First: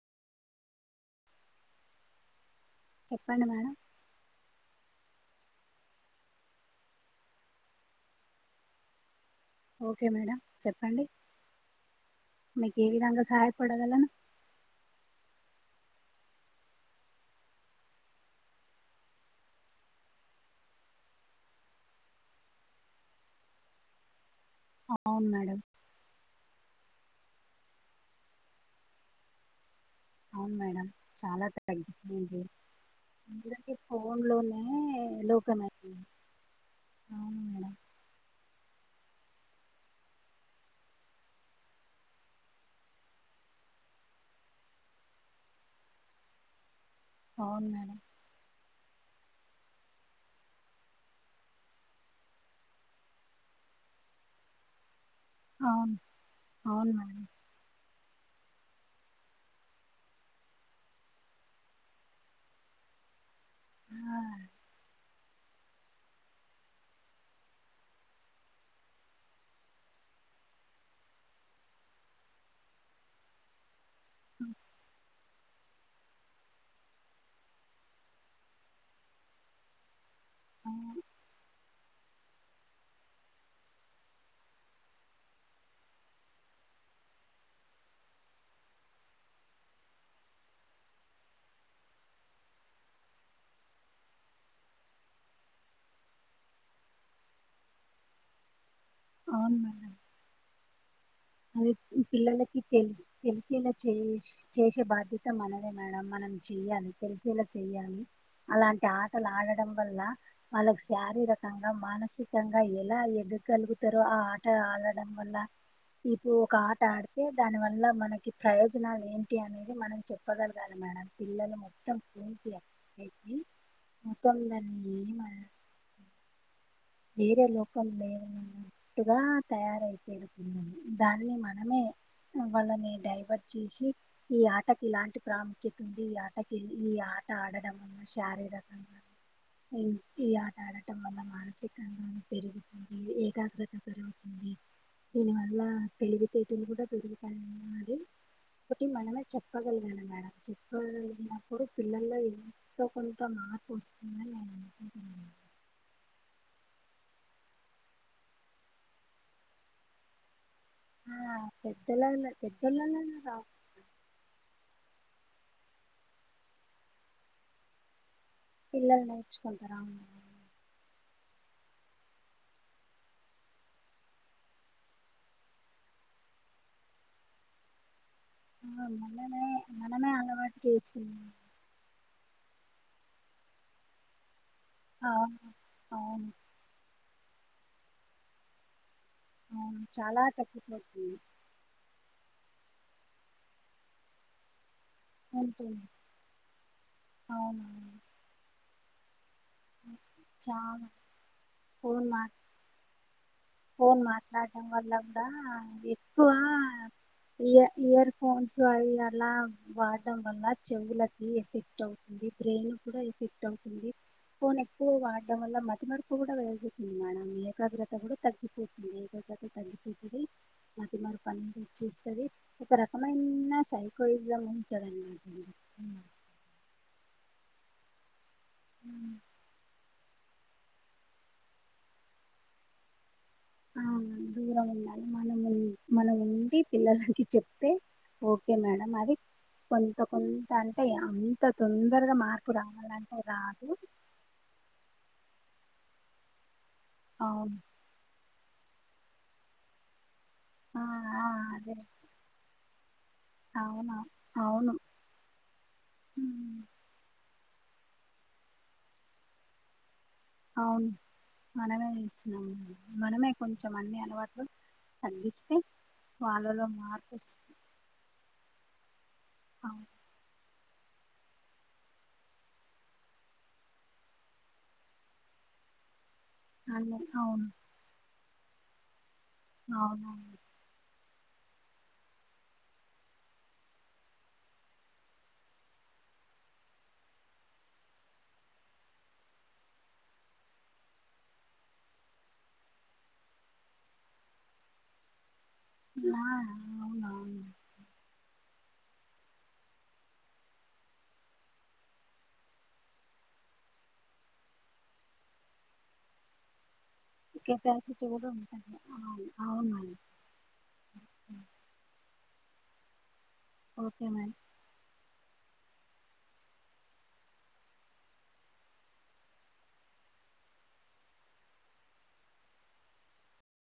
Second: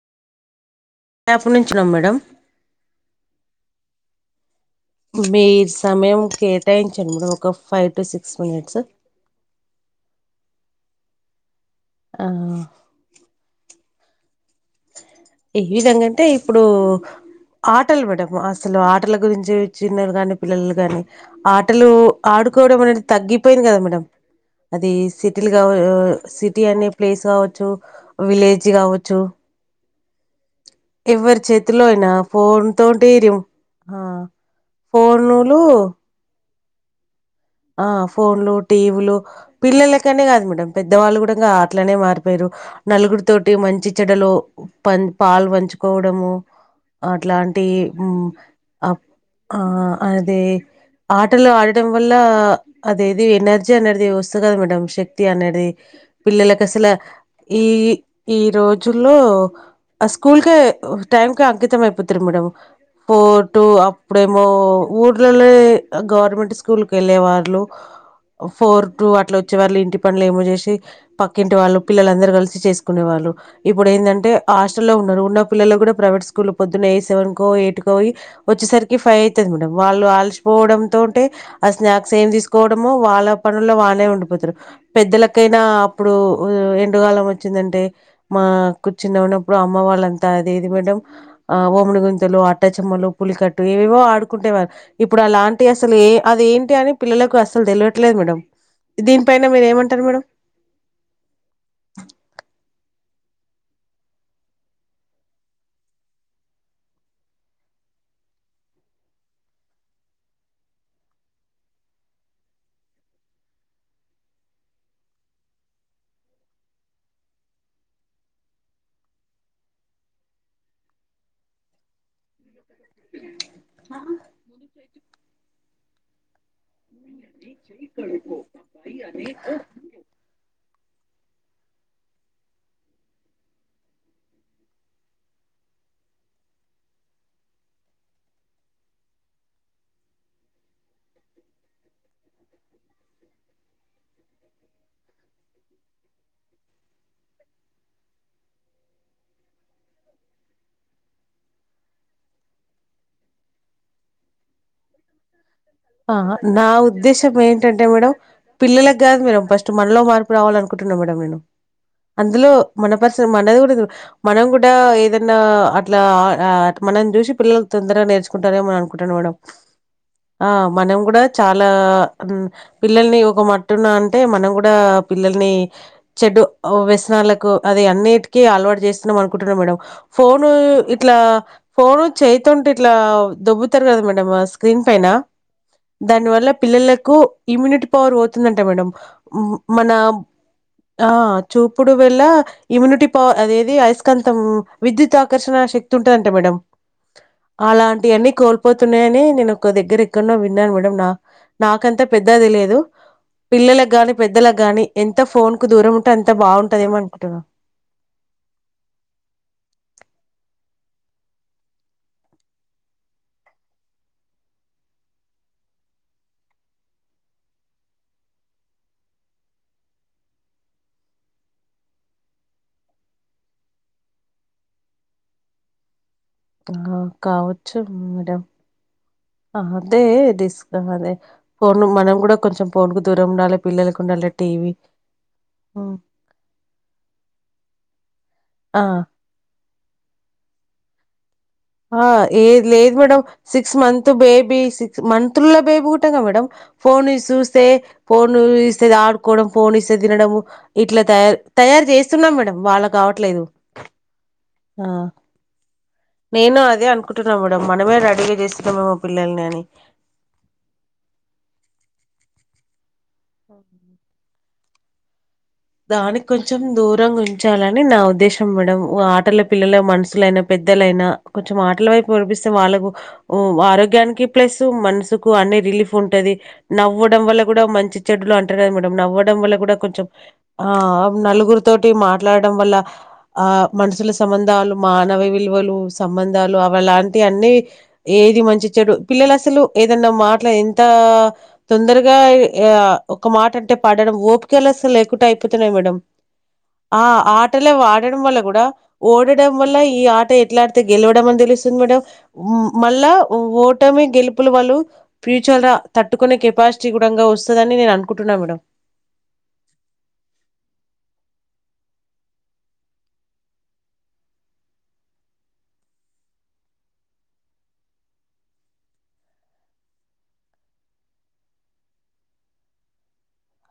పు నుంచునం మేడం చెప్పండి మేడం మీ సమయం కేటాయించండి మేడం ఒక five to six minutes okay madam చెప్పండి ఆ మీకు ఏవిధంగా సహయపడగలను ఏ విధంగాంటే ఇప్పుడు ఆటలు మేడం అసలు ఆటల గురించి చిన్నలు కాని పిల్లలు కాని ఆటలు ఆడుకోవడం అనేది తగ్గిపోయింది కదా మేడం అది అవును మేడం సిటీలుగా సిటీ అనే ప్లేస్ కావచ్చు విలేజ్ కావచ్చు అవును మేడం ఎవరి చాలా చేతిలో అయినా తగ్గిపోయింది ఫోన్ తోటి రిమ్ ఇప్పుడైతే ఆ ఫోన్ లోనే లోకమే ఫోనులు అవును మేడం ఆ ఫోన్లు టీవీలు పిల్లలకనే కాదు మేడం పెద్దవాళ్ళు కూడా ఆట్లానే మారిపోయారు నలుగురి తోటి మంచి చెడలు ప పాలు పంచుకోవడము అట్లాంటి అవును మేడం మ్ ఆ ఆ అది ఆటలు ఆడటం వల్ల ఇలా అదేది ఎనర్జీ అనేది వస్తు కదా మేడం శక్తి అనేది అవును పిల్లలలకు అవును అసలు మేడం ఈ ఈ రోజుల్లో ఆ స్కూల్కే టైంక అంకితం అయిపోతుారు మేడం ఫోర్ టు ఆ, అప్పుడేమో ఊ గవర్మెంట్ స్కూల్ వెళ్ళే వాళ్ళు ఫోర్ టు అట్ల వచ్చే వాళ్ళ ఇంటి పనులు ఏమో చేసి పక్కింటి వాళ్ళు పిల్లలందరు కలిసి చేసుకునే వాళ్ళు ఇప్పుడు ఏంటే హాస్టల్లో ఉన్నారు ఉన్న పిల్లలు కూడా ప్రైవేట్ స్కూల్ పొదున్నయి సెవెన్ కో ఎయిట్ కో వచ్చేసరికి ఫైవ్ అవుతుది మ్యాడంమ్ళ్ళ ఆ, మర్చిపోవడంతోంటే ఆ స్నాక్స్ ఏమి తీసుకోవడమో వాళ్ళ పనుల్లో వాళ్ళే ఉండిపోతరు. పెద్దలకైనా అప్పుడు ఎండుగాలం వచ్చిందంటే మా కూర్చుని ఉన్నప్పుడు అమ్మ వాళ్ళంతా అది ఏది మేడమ్ ఆ ఓమడిగుంతలు అట్టా చెమ్మలు పులికట్టు ఏవేవో ఆడుకుంటేవారు ఇప్పుడు అలాంటియి అసలు ఏ అదేంటి అని పిల్లలకు అస్సలు తెలవట్లేదు మేడం దీనిపైన మీరు ఏమంటారు మేడం అది పిల్లలకి తెలుసు తెలిసేలా చేస్ చేసే బాధ్యత మనదే మేడం మనం చెయ్యాలి. తెలిసేలా చెయ్యాలి. అలాంటి ఆటలు ఆడడం వల్ల వాళ్ళకు శారీరకంగా మానసికంగా ఎలా ఎదగలుగుతారో ఆ ఆట ఆడడం వల్ల ఇప్పుడు ఒక ఆట ఆడితే దానివల్ల మనకి ప్రయోజనాలు ఏంటి అనేది మనం చెప్పగలగాలి మేడం పిల్లలు మొత్తం అయితే దాన్ని ఏమ వేరే లోకం లే టుగా తయారైపోరుతుది దాన్ని మనమే వాళ్ళని డైవర్ట్ చేసి ఈ ఆటకి ఇలాంటి ప్రాముఖ్యత ఉంది ఈ ఆటకి ఈ ఆట ఆడటం వల్ల శారీరకంగా ఈ ఆట ఆడటం వల్ల మానసిక పెరుగుతుంది ఏకాగ్రత పెరుగుతుంది. దీని వల్ల తెలివితేటలు కూడా పెరుగుతాయిన్నది ఒకటి మనమే చెప్పగలగాలి మేడం చెప్పినప్పుడు పిల్లల్లో ఎంతో కొంత మార్పు వస్తుందని నేను ఆహ నా ఉద్దేశం ఏంటంటే మేడం పిల్లలకి గాదు మేడం ఫస్ట్ మనలో మార్పు రావాలను కుంటున్నా మేడం ఆ, నేను పెద్దల అందులో మన పెద్దలలో పర్స రా మనది కూడా మనం కూడా ఏదన్నా అట్లా ఆ మనం చూసి పిల్లలు తొందరగా నేర్చ కుంటారేమని పిల్లలు అనుకుంటాను మేడం నేర్చుకుంటారా అవును. ఆ మనం కూడా చాలా పిల్లల్ని ఒక మటున్న అంటే మనం కూడా పిల్లల్ని చెడు వ్యసనాలకు అది అన్ని కి అలవాటు చేస్తున్నాం మనమే అనుకుంటున్నా మేడం మనమే ఫోను అలవాటు ఇట్లా చేస్తున్నాం ఫోను చైతుంటే ఇట్లా దొబ్బుతారు కదా మేడం మాస్ స్క్రీన్ పైన అవును దాని అవును వల్ల పిల్లల ఇమ్యూనిటీ పవర్ పోతుందంటా మేడ అవును మన చాలా ఆ తగ్గిపోతుంది చూపుడు ఇప్పుడు వల్ల ఇమ్యూనిటీ పవర్ అదేది అయస్కాంతం విద్యుత్ ఆకర్షణ ఉంటుంది శక్తి ఉంటుందంట మేడం అవునవును అలాంటి అన్ని కోల్పో పోతున్నాయని నేను ఒక దగ్గర ఎక్కడనో విన్నాను చాలా మేడం నా నాకంతా ఫోన్ మా పెద్ద అది లేదు ఫోన్ మాట్లాడటడం వల్ల కూడా ఫోన్‌కు దూరం ఉంటే ఎక్కువ అంత బావుంటదేమో అనుకుంటున్నా. ఇయ ఇయర్ ఫోన్స్ అవి అలా వాడటడం వల్ల చెవులకి ఎఫెక్ట్ అవుతుంది బ్రెయిన్ కూడా ఎఫెక్ట్ అవుతుంది ఫోన్ ఎక్కువ వాడడం వల్ల మతి నడుపు కూడా వెేగుతుంది మేడం ఏకాగ్రత కూడా తగ్గి తగ్గిపోతుంది ఏద తతే తగ్గిపోతుంది మతిమారు పని వచ్చేస్తుంది ఒక రకమైన సైకోయిజం ఉంటుంది అన్నమాటండి ఆ ఉమ్ ఆహా అంతే తీసుకు అదే ఫోన్ మనం కూడా కొంచెం ఫోన్ ఆ దూరం ఉండాలి మనం హ్మ్. మనం ఉండి పిల్లలకి చెప్తే ఓకే ఆ! మేడం అది కొంత కొంత అంటే అ ఆ ఏది లేదు మేడమ్ రాదు six month baby six month month బేబీలో పుట్టిన ఉంటా మేడం ఫోన్ అవును చూస్తే పోన్ ఫోన్ ఇస్తే ఫోన్ ఇస్తేఆడుకోవడం ఫోన్ ఇస్తే తినడము ఆ ఇట్లా తయారు తయారు చేస్తున్నాం మేడం వాళ్ళ కావట్లేదు అవునా అవును ఆ నేను అదే అనుకుంటున్నాం మేడం మనమే రెడీగా చేస్తున్నాం ఏమో పిల్లల్ని అని అవును మనమే చేసికు మనమే ఆ కొంచెం అన్ని అలవాట్లు తగ్గి దానికి కొంచెం దూరంగా ఉంచాలని నా ఉద్దేశం మేడం వాట్ పిల్ల పిల్లల ఏం అవును అంటున్న లేనప్ పెద్దలైనా కొంచెం ఆటల వైపు వినిపిస్తే వాళ్ళకు ఆరోగ్యానికి ప్లస్ మనసుకు అన్ని రిలీఫ్ ఉంట ఉంటది అన్ని నవ్వడం వల్ల అవును కూడా మంచి చెడ్లోఅంటారు కద మేడం నవ్వ నవ్వడం. వల్ల కూడా కొంచెం అవునవును నలుగురుతోటి మాట్లాడడం వల్ల ఆ మనుషుల సంబంధాలు మానవ విలువలు, సంబంధాలు అవిలాంటి అన్ని ఏది మంచి చెడు, పిల్లలు అసలు ఏదన్నా మాటలా, ఎంత తొందరగాఎ ఒక మాట అంటే పాడడం. ఓపికలు అసలు లేకుండా తిన్నాయి మేడం ఆ ఆ అవునవును ఆటలే వాడడం వల్ల ఓడట వల్ల ఈ ఆట ఎట్లాడితే గెలవడం అని తెలుస్తుంది మేడం మళ్ళా ఓటమే గెలుపులు వాళ్ళు ఫ్యూచర్ తట్టుకునే కెపాసిటీ కూడాంగా వస్తుందని నేను కెపాసిటీ కూడా అనుకుంటున్నాను మేడం ఉంటది కద అవునండి అ ఓకే మేడం